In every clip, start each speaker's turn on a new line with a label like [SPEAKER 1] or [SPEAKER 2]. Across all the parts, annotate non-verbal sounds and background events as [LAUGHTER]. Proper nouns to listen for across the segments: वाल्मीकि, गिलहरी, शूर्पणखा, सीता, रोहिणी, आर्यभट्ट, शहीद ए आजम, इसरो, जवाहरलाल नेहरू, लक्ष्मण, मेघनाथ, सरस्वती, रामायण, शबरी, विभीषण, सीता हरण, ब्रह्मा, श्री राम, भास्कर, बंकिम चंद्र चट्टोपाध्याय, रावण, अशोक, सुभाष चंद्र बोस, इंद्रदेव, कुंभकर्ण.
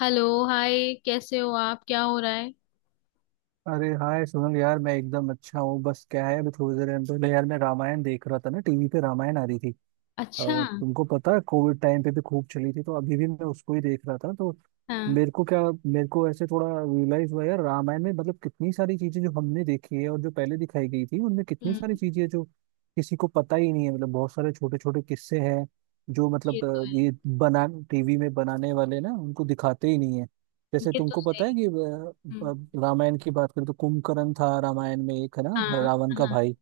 [SPEAKER 1] Hello. Hi. कैसे हो आप, क्या हो रहा है?
[SPEAKER 2] अरे हाय सुनील यार, मैं एकदम अच्छा हूँ। बस क्या है, अभी थोड़ी देर पहले यार मैं रामायण देख रहा था ना, टीवी पे रामायण आ रही थी। अ,
[SPEAKER 1] अच्छा।
[SPEAKER 2] तुमको पता है कोविड टाइम पे भी खूब चली थी, तो अभी भी मैं उसको ही देख रहा था। तो
[SPEAKER 1] हाँ।
[SPEAKER 2] मेरे को क्या मेरे को ऐसे थोड़ा रियलाइज हुआ यार, रामायण में मतलब कितनी सारी चीजें जो हमने देखी है, और जो पहले दिखाई गई थी उनमें कितनी
[SPEAKER 1] हम्म।
[SPEAKER 2] सारी चीजें हैं जो किसी को पता ही नहीं है। मतलब बहुत सारे छोटे छोटे किस्से हैं जो
[SPEAKER 1] ये
[SPEAKER 2] मतलब
[SPEAKER 1] तो है।
[SPEAKER 2] ये बना टीवी में बनाने वाले ना, उनको दिखाते ही नहीं है। जैसे
[SPEAKER 1] ये तो
[SPEAKER 2] तुमको पता है
[SPEAKER 1] सही।
[SPEAKER 2] कि
[SPEAKER 1] हम्म।
[SPEAKER 2] रामायण की बात करें तो कुंभकर्ण था रामायण में, एक है ना,
[SPEAKER 1] हाँ
[SPEAKER 2] रावण का
[SPEAKER 1] हाँ।
[SPEAKER 2] भाई।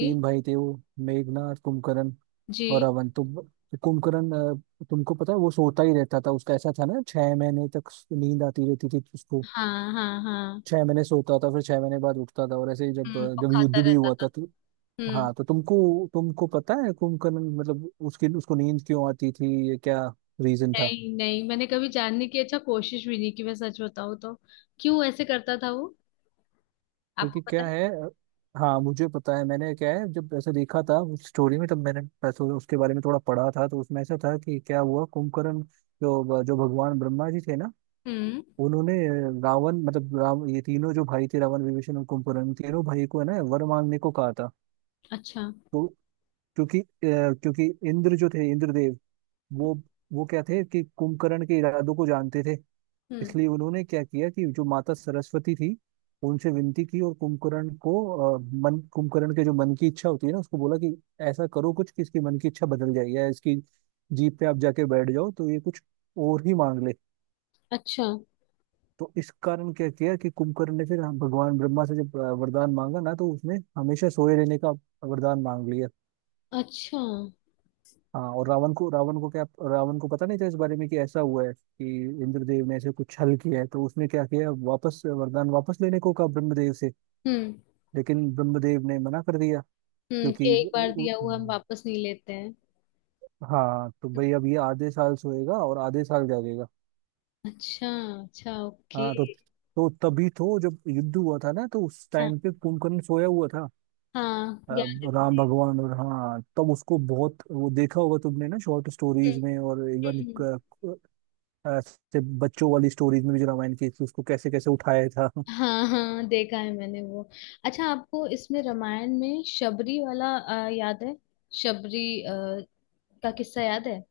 [SPEAKER 2] तीन भाई थे वो, मेघनाथ, कुंभकर्ण
[SPEAKER 1] जी।
[SPEAKER 2] और कुंभकर्ण। तुमको पता है वो सोता ही रहता था। उसका ऐसा था ना, 6 महीने तक नींद आती रहती थी उसको।
[SPEAKER 1] हाँ हाँ हाँ।
[SPEAKER 2] 6 महीने सोता था, फिर 6 महीने बाद उठता था। और ऐसे ही जब
[SPEAKER 1] हम्म, और
[SPEAKER 2] जब युद्ध
[SPEAKER 1] खाता
[SPEAKER 2] भी
[SPEAKER 1] रहता
[SPEAKER 2] हुआ
[SPEAKER 1] था।
[SPEAKER 2] था तो।
[SPEAKER 1] हम्म।
[SPEAKER 2] हाँ, तो तुमको तुमको पता है कुंभकर्ण मतलब उसकी उसको नींद क्यों आती थी, ये क्या रीजन था?
[SPEAKER 1] नहीं नहीं, मैंने कभी जानने की अच्छा कोशिश भी नहीं की, मैं सच बताऊँ तो। क्यों ऐसे करता था वो?
[SPEAKER 2] क्योंकि
[SPEAKER 1] आपको पता
[SPEAKER 2] क्या
[SPEAKER 1] है?
[SPEAKER 2] है हाँ मुझे पता है। मैंने क्या है जब ऐसे देखा था उस स्टोरी में, तब मैंने बस उसके बारे में थोड़ा पढ़ा था। तो उसमें ऐसा था कि क्या हुआ कुंभकर्ण, जो जो भगवान ब्रह्मा जी थे ना,
[SPEAKER 1] हम्म।
[SPEAKER 2] उन्होंने रावण मतलब राम, ये तीनों जो भाई थे, रावण, विभीषण और कुंभकर्ण, तीनों भाई को है ना वर मांगने को कहा था।
[SPEAKER 1] अच्छा।
[SPEAKER 2] तो क्योंकि क्योंकि इंद्र जो थे, इंद्रदेव, वो वो क्या थे कि कुंभकर्ण के इरादों को जानते थे।
[SPEAKER 1] हम्म।
[SPEAKER 2] इसलिए उन्होंने क्या किया कि जो माता सरस्वती थी, उनसे विनती की। और कुंभकर्ण को अ, मन कुंभकर्ण के जो मन की इच्छा होती है ना, उसको बोला कि ऐसा करो कुछ कि इसकी मन की इच्छा बदल जाए, या इसकी जीप पे आप जाके बैठ जाओ तो ये कुछ और ही मांग ले।
[SPEAKER 1] अच्छा।
[SPEAKER 2] तो इस कारण क्या किया कि कुंभकर्ण ने फिर भगवान ब्रह्मा से जब वरदान मांगा ना, तो उसने हमेशा सोए रहने का वरदान मांग लिया।
[SPEAKER 1] अच्छा। हम्म।
[SPEAKER 2] हाँ। और रावण को पता नहीं था इस बारे में कि ऐसा हुआ है कि इंद्रदेव ने ऐसे कुछ छल किया है। तो उसने क्या किया, वापस वरदान वापस लेने को कहा ब्रह्मदेव से, लेकिन ब्रह्मदेव ने मना कर दिया।
[SPEAKER 1] हम्म, कि
[SPEAKER 2] क्योंकि
[SPEAKER 1] एक बार
[SPEAKER 2] उ-
[SPEAKER 1] दिया हुआ हम वापस नहीं लेते हैं।
[SPEAKER 2] हाँ तो भाई अब ये आधे साल सोएगा और आधे साल जागेगा।
[SPEAKER 1] अच्छा। अच्छा। ओके।
[SPEAKER 2] हाँ तो तभी तो जब युद्ध हुआ था ना, तो उस
[SPEAKER 1] हाँ,
[SPEAKER 2] टाइम पे कुंभकर्ण सोया हुआ था।
[SPEAKER 1] हाँ
[SPEAKER 2] अ,
[SPEAKER 1] ज्ञान
[SPEAKER 2] राम
[SPEAKER 1] देवदेव।
[SPEAKER 2] भगवान और हाँ तब उसको बहुत वो देखा होगा तुमने ना, शॉर्ट स्टोरीज में और इवन
[SPEAKER 1] हम्म, हम्म।
[SPEAKER 2] ऐसे बच्चों वाली स्टोरीज में भी जो रामायण की थी, उसको कैसे कैसे उठाया था।
[SPEAKER 1] हाँ हाँ, देखा है मैंने वो। अच्छा, आपको इसमें रामायण में शबरी वाला याद है? शबरी का किस्सा याद है?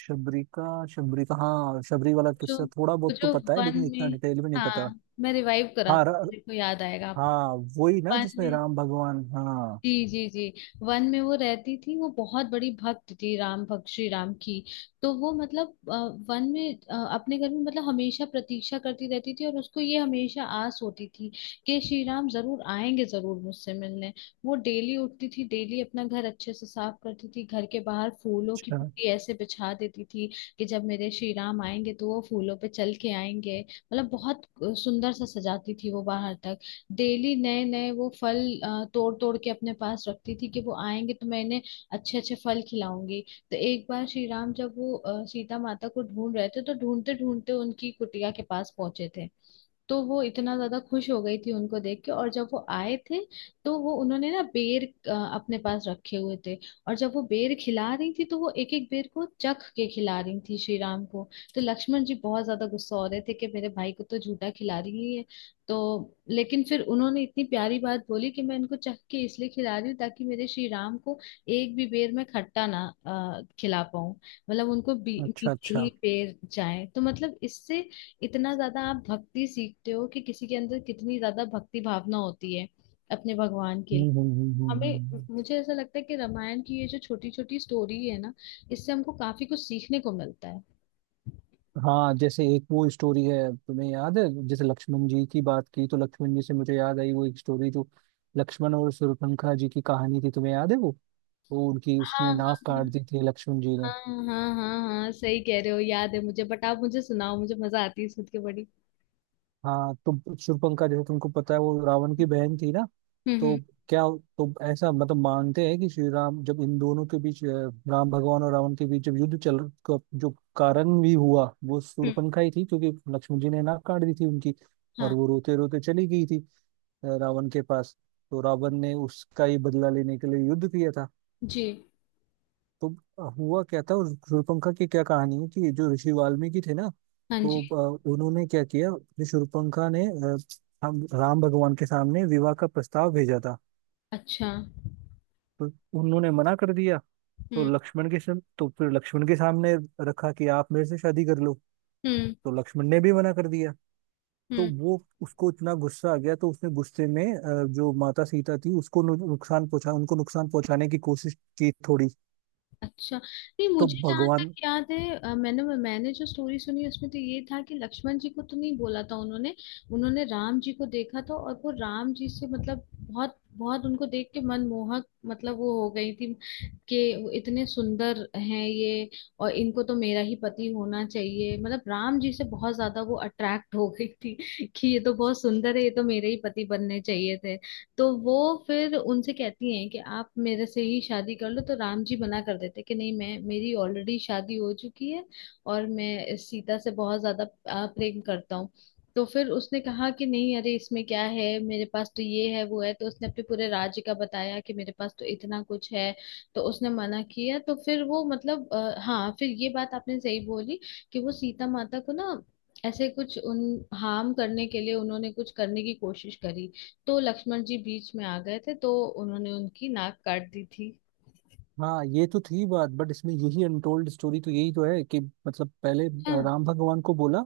[SPEAKER 2] शबरी का, शबरी का हाँ, शबरी वाला
[SPEAKER 1] जो
[SPEAKER 2] किस्सा थोड़ा बहुत तो
[SPEAKER 1] जो
[SPEAKER 2] पता है,
[SPEAKER 1] वन
[SPEAKER 2] लेकिन इतना
[SPEAKER 1] में।
[SPEAKER 2] डिटेल में नहीं पता।
[SPEAKER 1] हाँ, मैं रिवाइव करा।
[SPEAKER 2] हाँ र,
[SPEAKER 1] देखो याद आएगा आप।
[SPEAKER 2] हाँ वही ना
[SPEAKER 1] वन
[SPEAKER 2] जिसमें
[SPEAKER 1] में।
[SPEAKER 2] राम भगवान, हाँ।
[SPEAKER 1] जी जी जी। वन में वो रहती थी, वो बहुत बड़ी भक्त थी, राम भक्त श्री राम की। तो वो मतलब वन में अपने घर में मतलब हमेशा प्रतीक्षा करती रहती थी, और उसको ये हमेशा आस होती थी कि श्री राम जरूर आएंगे, जरूर मुझसे मिलने। वो डेली उठती थी, डेली अपना घर अच्छे से साफ करती थी, घर के बाहर फूलों की
[SPEAKER 2] अच्छा,
[SPEAKER 1] पूरी ऐसे बिछा देती थी कि जब मेरे श्री राम आएंगे तो वो फूलों पे चल के आएंगे। मतलब बहुत सुंदर सा सजाती थी वो बाहर तक। डेली नए नए वो फल अ, तोड़ तोड़ के अपने पास रखती थी कि वो आएंगे तो मैं इन्हें अच्छे अच्छे फल खिलाऊंगी। तो एक बार श्री राम जब वो सीता माता को ढूंढ रहे थे तो ढूंढते ढूंढते उनकी कुटिया के पास पहुंचे थे। तो वो इतना ज्यादा खुश हो गई थी उनको देख के, और जब वो आए थे तो वो उन्होंने ना बेर अपने पास रखे हुए थे। और जब वो बेर खिला रही थी तो वो एक एक बेर को चख के खिला रही थी श्री राम को। तो लक्ष्मण जी बहुत ज्यादा गुस्सा हो रहे थे कि मेरे भाई को तो झूठा खिला रही है। तो लेकिन फिर उन्होंने इतनी प्यारी बात बोली कि मैं इनको चख के इसलिए खिला रही हूँ ताकि मेरे श्री राम को एक भी बेर में खट्टा ना खिला पाऊं। मतलब उनको
[SPEAKER 2] अच्छा,
[SPEAKER 1] मीठे ही
[SPEAKER 2] अच्छा।
[SPEAKER 1] बेर जाए, तो मतलब इससे इतना ज्यादा आप भक्ति सीखते हो कि किसी के अंदर कितनी ज्यादा भक्ति भावना होती है अपने भगवान के
[SPEAKER 2] हम्म,
[SPEAKER 1] लिए।
[SPEAKER 2] हम्म, हम्म, हम्म,
[SPEAKER 1] हमें। मुझे ऐसा लगता है कि रामायण की ये जो छोटी छोटी स्टोरी है ना, इससे हमको काफी कुछ सीखने को मिलता है।
[SPEAKER 2] हाँ जैसे एक वो स्टोरी है तुम्हें याद है, जैसे लक्ष्मण जी की बात की तो लक्ष्मण जी से मुझे याद आई वो एक स्टोरी जो लक्ष्मण और शूर्पणखा जी की कहानी थी, तुम्हें याद है वो? वो उनकी
[SPEAKER 1] हाँ
[SPEAKER 2] उसने नाक काट
[SPEAKER 1] हाँ
[SPEAKER 2] दी थी लक्ष्मण जी
[SPEAKER 1] हाँ
[SPEAKER 2] ने।
[SPEAKER 1] हाँ हाँ हाँ हाँ, सही कह रहे हो, याद है मुझे, बट आप मुझे सुनाओ, मुझे मजा आती है सुन के बड़ी।
[SPEAKER 2] हाँ तो शूर्पणखा, जैसे तुमको पता है, वो रावण की
[SPEAKER 1] हम्म।
[SPEAKER 2] बहन थी ना। तो
[SPEAKER 1] हम्म।
[SPEAKER 2] क्या, तो ऐसा मतलब मानते हैं कि श्री राम जब इन दोनों के बीच राम भगवान और रावण के बीच जब युद्ध चल का जो कारण भी हुआ वो
[SPEAKER 1] हम्म,
[SPEAKER 2] शूर्पणखा ही थी, क्योंकि लक्ष्मण जी ने नाक काट दी थी उनकी। और
[SPEAKER 1] हाँ
[SPEAKER 2] वो रोते रोते चली गई थी रावण के पास। तो रावण ने उसका ही बदला लेने के लिए युद्ध किया था।
[SPEAKER 1] जी।
[SPEAKER 2] तो हुआ क्या था, और शूर्पणखा की क्या कहानी है कि जो ऋषि वाल्मीकि थे ना,
[SPEAKER 1] हाँ
[SPEAKER 2] तो
[SPEAKER 1] जी।
[SPEAKER 2] उन्होंने क्या किया कि शूर्पणखा ने अ, हम राम भगवान के सामने विवाह का प्रस्ताव भेजा था।
[SPEAKER 1] अच्छा।
[SPEAKER 2] तो उन्होंने मना कर दिया। तो
[SPEAKER 1] हम्म।
[SPEAKER 2] तो फिर लक्ष्मण के सामने रखा कि आप मेरे से शादी कर लो।
[SPEAKER 1] हम्म।
[SPEAKER 2] तो लक्ष्मण ने भी मना कर दिया। तो
[SPEAKER 1] हम्म।
[SPEAKER 2] वो उसको इतना गुस्सा आ गया, तो उसने गुस्से में जो माता सीता थी उसको नुकसान पहुंचा उनको नुकसान पहुंचाने की कोशिश की थोड़ी।
[SPEAKER 1] अच्छा नहीं,
[SPEAKER 2] तो
[SPEAKER 1] मुझे जहाँ
[SPEAKER 2] भगवान,
[SPEAKER 1] तक याद है मैंने मैंने जो स्टोरी सुनी उसमें तो ये था कि लक्ष्मण जी को तो नहीं बोला था उन्होंने। उन्होंने राम जी को देखा था और वो राम जी से मतलब बहुत बहुत उनको देख के मनमोहक मतलब वो हो गई थी कि वो इतने सुंदर हैं ये। और इनको तो मेरा ही पति होना चाहिए, मतलब राम जी से बहुत ज्यादा वो अट्रैक्ट हो गई थी कि ये तो बहुत सुंदर है, ये तो मेरे ही पति बनने चाहिए थे। तो वो फिर उनसे कहती हैं कि आप मेरे से ही शादी कर लो, तो राम जी मना कर देते कि नहीं, मैं मेरी ऑलरेडी शादी हो चुकी है और मैं इस सीता से बहुत ज्यादा प्रेम करता हूँ। तो फिर उसने कहा कि नहीं अरे इसमें क्या है, मेरे पास तो ये है वो है, तो उसने अपने पूरे राज्य का बताया कि मेरे पास तो इतना कुछ है। तो उसने मना किया तो फिर वो मतलब हाँ फिर ये बात आपने सही बोली कि वो सीता माता को ना ऐसे कुछ उन हार्म करने के लिए उन्होंने कुछ करने की कोशिश करी। तो लक्ष्मण जी बीच में आ गए थे तो उन्होंने उनकी नाक काट दी थी।
[SPEAKER 2] हाँ ये तो थी बात, बट इसमें यही अनटोल्ड स्टोरी तो यही तो है कि मतलब पहले
[SPEAKER 1] हाँ।
[SPEAKER 2] राम भगवान को बोला,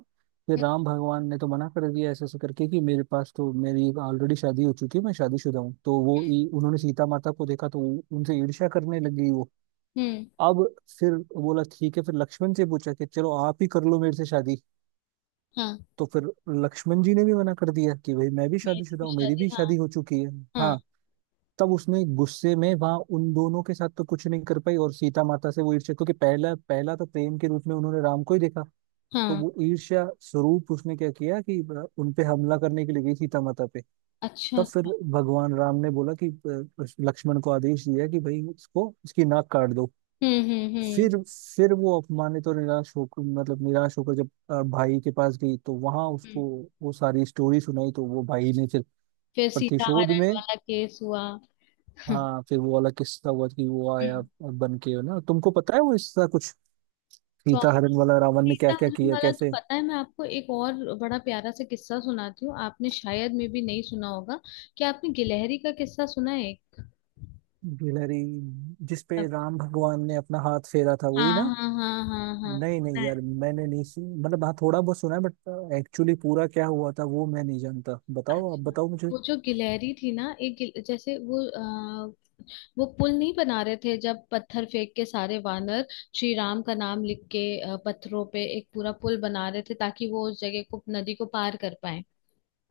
[SPEAKER 2] फिर राम भगवान ने तो मना कर दिया ऐसे ऐसे करके कि मेरे पास तो मेरी ऑलरेडी शादी हो चुकी है, मैं शादीशुदा हूँ। तो वो उन्होंने सीता माता को देखा तो उनसे ईर्ष्या करने लग गई वो।
[SPEAKER 1] हम्म।
[SPEAKER 2] अब फिर बोला, ठीक है, फिर लक्ष्मण से पूछा कि चलो आप ही कर लो मेरे से शादी।
[SPEAKER 1] हाँ,
[SPEAKER 2] तो फिर लक्ष्मण जी ने भी मना कर दिया कि भाई मैं भी
[SPEAKER 1] मेरी
[SPEAKER 2] शादीशुदा
[SPEAKER 1] भी
[SPEAKER 2] हूँ, मेरी
[SPEAKER 1] शादी।
[SPEAKER 2] भी
[SPEAKER 1] हाँ।
[SPEAKER 2] शादी हो चुकी है।
[SPEAKER 1] हाँ
[SPEAKER 2] हाँ, तब उसने गुस्से में वहां उन दोनों के साथ तो कुछ नहीं कर पाई, और सीता माता से वो ईर्ष्या, क्योंकि पहला पहला तो प्रेम के रूप में उन्होंने राम को ही देखा। तो
[SPEAKER 1] हाँ।
[SPEAKER 2] वो ईर्ष्या स्वरूप उसने क्या किया कि उन पे हमला करने के लिए गई सीता माता पे।
[SPEAKER 1] अच्छा।
[SPEAKER 2] तब फिर
[SPEAKER 1] अच्छा।
[SPEAKER 2] भगवान राम ने बोला कि लक्ष्मण को आदेश दिया कि भाई इसको इसकी नाक काट दो।
[SPEAKER 1] हम्म हम्म हम्म
[SPEAKER 2] फिर वो अपमानित और निराश होकर, मतलब निराश होकर जब भाई के पास गई तो वहां उसको
[SPEAKER 1] हम्म।
[SPEAKER 2] वो सारी स्टोरी सुनाई। तो वो भाई ने फिर
[SPEAKER 1] फिर सीता
[SPEAKER 2] प्रतिशोध
[SPEAKER 1] हरण
[SPEAKER 2] में,
[SPEAKER 1] वाला केस हुआ। हम्म।
[SPEAKER 2] हाँ फिर वो वाला किस्सा हुआ कि वो आया बन के ना, तुमको पता है वो इसका कुछ
[SPEAKER 1] कौन?
[SPEAKER 2] सीता हरण वाला, रावण ने
[SPEAKER 1] सीता
[SPEAKER 2] क्या क्या
[SPEAKER 1] हरण
[SPEAKER 2] किया,
[SPEAKER 1] वाला तो
[SPEAKER 2] कैसे।
[SPEAKER 1] पता है। मैं आपको एक और बड़ा प्यारा सा किस्सा सुनाती हूँ, आपने शायद में भी नहीं सुना होगा। क्या आपने गिलहरी का किस्सा सुना है एक?
[SPEAKER 2] गिलहरी, जिसपे राम भगवान ने अपना हाथ फेरा था, वही ना?
[SPEAKER 1] हाँ हाँ हाँ हाँ हाँ,
[SPEAKER 2] नहीं
[SPEAKER 1] सुना
[SPEAKER 2] नहीं
[SPEAKER 1] है।
[SPEAKER 2] यार, मैंने नहीं सुन, मतलब हाँ थोड़ा बहुत सुना है, बट एक्चुअली पूरा क्या हुआ था वो मैं नहीं जानता, बताओ, आप
[SPEAKER 1] अच्छा,
[SPEAKER 2] बताओ मुझे।
[SPEAKER 1] वो जो गिलहरी थी ना, जैसे वो पुल नहीं बना रहे थे जब पत्थर फेंक के सारे वानर श्री राम का नाम लिख के पत्थरों पे एक पूरा पुल बना रहे थे ताकि वो उस जगह को नदी को पार कर पाए।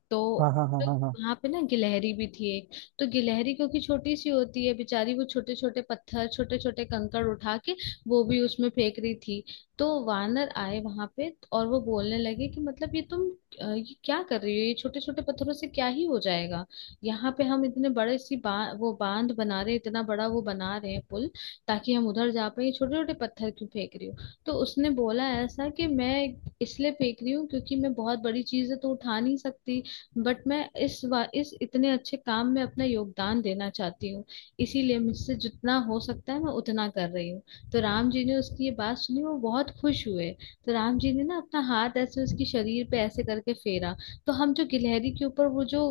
[SPEAKER 1] तो
[SPEAKER 2] हाँ हाँ हाँ हाँ हाँ।
[SPEAKER 1] वहां पे ना गिलहरी भी थी एक। तो गिलहरी क्योंकि छोटी सी होती है बेचारी, वो छोटे छोटे पत्थर छोटे छोटे कंकड़ उठा के वो भी उसमें फेंक रही थी। तो वानर आए वहां पे और वो बोलने लगे कि मतलब ये तुम ये क्या कर रही हो, ये छोटे छोटे पत्थरों से क्या ही हो जाएगा। यहाँ पे हम इतने बड़े वो बांध बना रहे हैं, इतना बड़ा वो बना रहे हैं पुल, ताकि हम उधर जा पाए, छोटे छोटे पत्थर क्यों फेंक रही हो? तो उसने बोला ऐसा कि मैं इसलिए फेंक रही हूँ क्योंकि मैं बहुत बड़ी चीज है तो उठा नहीं सकती। बट मैं इस इतने अच्छे काम में अपना योगदान देना चाहती हूँ, इसीलिए मुझसे जितना हो सकता है मैं उतना कर रही हूँ। तो राम जी ने उसकी ये बात सुनी, वो बहुत खुश हुए। तो राम जी ने ना अपना हाथ ऐसे उसके शरीर पे ऐसे करके फेरा। तो हम जो गिलहरी के ऊपर वो जो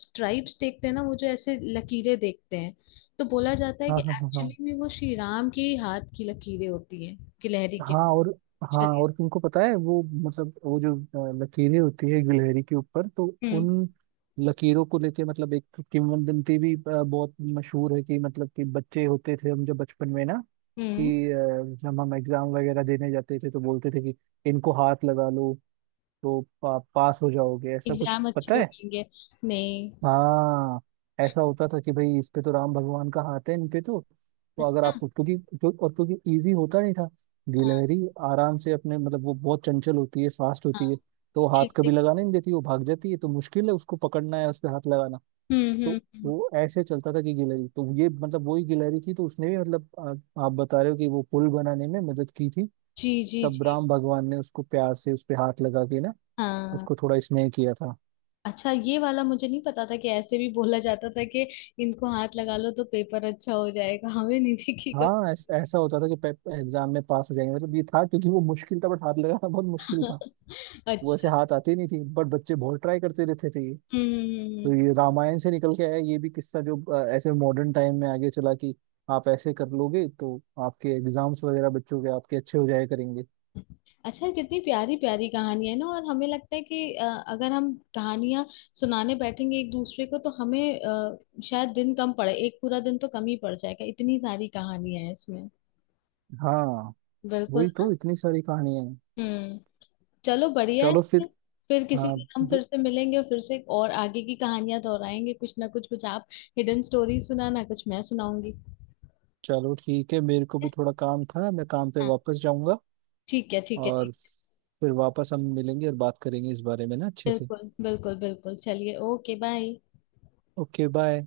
[SPEAKER 1] स्ट्राइप्स देखते हैं ना, वो जो ऐसे लकीरें देखते हैं, तो बोला जाता है कि
[SPEAKER 2] हाँ हाँ हाँ हाँ
[SPEAKER 1] एक्चुअली में वो श्री राम के ही हाथ की लकीरें होती हैं गिलहरी के
[SPEAKER 2] हाँ। और हाँ,
[SPEAKER 1] शरीर।
[SPEAKER 2] और तुमको पता है वो मतलब वो जो लकीरें होती है गिलहरी के ऊपर, तो
[SPEAKER 1] हम्म।
[SPEAKER 2] उन लकीरों को लेके मतलब एक किंवदंती भी बहुत मशहूर है कि मतलब कि बच्चे होते थे हम जब बचपन में ना,
[SPEAKER 1] हम्म।
[SPEAKER 2] कि जब हम एग्जाम वगैरह देने जाते थे तो बोलते थे कि इनको हाथ लगा लो तो पास हो जाओगे, ऐसा कुछ
[SPEAKER 1] एग्जाम
[SPEAKER 2] पता
[SPEAKER 1] अच्छे
[SPEAKER 2] है?
[SPEAKER 1] होंगे। नहीं।
[SPEAKER 2] हाँ, ऐसा होता था कि भाई इस पे तो राम भगवान का हाथ है, इन पे तो अगर
[SPEAKER 1] अच्छा।
[SPEAKER 2] आपको क्योंकि क्यों, और क्योंकि इजी होता नहीं था
[SPEAKER 1] हाँ
[SPEAKER 2] गिलहरी, आराम से अपने मतलब वो बहुत चंचल होती है, फास्ट
[SPEAKER 1] हाँ।
[SPEAKER 2] होती है। तो वो हाथ
[SPEAKER 1] ठीक
[SPEAKER 2] कभी
[SPEAKER 1] ठीक।
[SPEAKER 2] लगाने नहीं देती, वो भाग जाती है, तो मुश्किल है उसको पकड़ना है, उस पे हाथ लगाना।
[SPEAKER 1] हम्म हम्म
[SPEAKER 2] तो
[SPEAKER 1] हम्म।
[SPEAKER 2] वो ऐसे चलता था कि गिलहरी तो ये मतलब वही गिलहरी थी, तो उसने भी मतलब, आप बता रहे हो कि वो पुल बनाने में मदद की थी,
[SPEAKER 1] जी जी
[SPEAKER 2] तब
[SPEAKER 1] जी।
[SPEAKER 2] राम भगवान ने उसको प्यार से उस पे हाथ लगा के ना,
[SPEAKER 1] हाँ।
[SPEAKER 2] उसको थोड़ा स्नेह किया था।
[SPEAKER 1] अच्छा, ये वाला मुझे नहीं पता था कि ऐसे भी बोला जाता था कि इनको हाथ लगा लो तो पेपर अच्छा हो जाएगा, हमें नहीं दिखेगा।
[SPEAKER 2] हाँ, ऐसा होता था कि एग्जाम में पास हो जाएंगे, मतलब ये था, क्योंकि वो मुश्किल था, बट हाथ लगाना बहुत मुश्किल था।
[SPEAKER 1] [LAUGHS]
[SPEAKER 2] वो ऐसे
[SPEAKER 1] अच्छा।
[SPEAKER 2] हाथ आते ही नहीं थी, बट बच्चे बहुत ट्राई करते रहते थे ये। तो ये
[SPEAKER 1] हम्म।
[SPEAKER 2] रामायण से निकल के आया ये भी किस्सा जो ऐसे मॉडर्न टाइम में आगे चला कि आप ऐसे कर लोगे तो आपके एग्जाम्स वगैरह बच्चों के आपके अच्छे हो जाया करेंगे।
[SPEAKER 1] अच्छा, कितनी प्यारी प्यारी कहानी है ना। और हमें लगता है कि अगर हम कहानियां सुनाने बैठेंगे एक दूसरे को तो हमें शायद दिन कम पड़े, एक पूरा दिन तो कम ही पड़ जाएगा, इतनी सारी कहानियां है इसमें।
[SPEAKER 2] हाँ,
[SPEAKER 1] बिल्कुल
[SPEAKER 2] वही तो,
[SPEAKER 1] ना।
[SPEAKER 2] इतनी सारी कहानियां हैं।
[SPEAKER 1] हम्म। चलो बढ़िया है।
[SPEAKER 2] चलो
[SPEAKER 1] फिर।
[SPEAKER 2] फिर,
[SPEAKER 1] फिर किसी
[SPEAKER 2] हाँ,
[SPEAKER 1] दिन हम फिर
[SPEAKER 2] ब-
[SPEAKER 1] से मिलेंगे और फिर से और आगे की कहानियां दोहराएंगे, कुछ ना कुछ कुछ आप हिडन स्टोरी सुनाना, कुछ मैं सुनाऊंगी। ठीक
[SPEAKER 2] चलो ठीक है, मेरे को
[SPEAKER 1] है।
[SPEAKER 2] भी थोड़ा काम था, मैं काम पे
[SPEAKER 1] हाँ।
[SPEAKER 2] वापस जाऊंगा।
[SPEAKER 1] ठीक है ठीक है
[SPEAKER 2] और
[SPEAKER 1] ठीक।
[SPEAKER 2] फिर वापस हम मिलेंगे और बात करेंगे इस बारे में ना अच्छे से।
[SPEAKER 1] बिल्कुल बिल्कुल बिल्कुल, चलिए ओके बाय।
[SPEAKER 2] Okay, bye.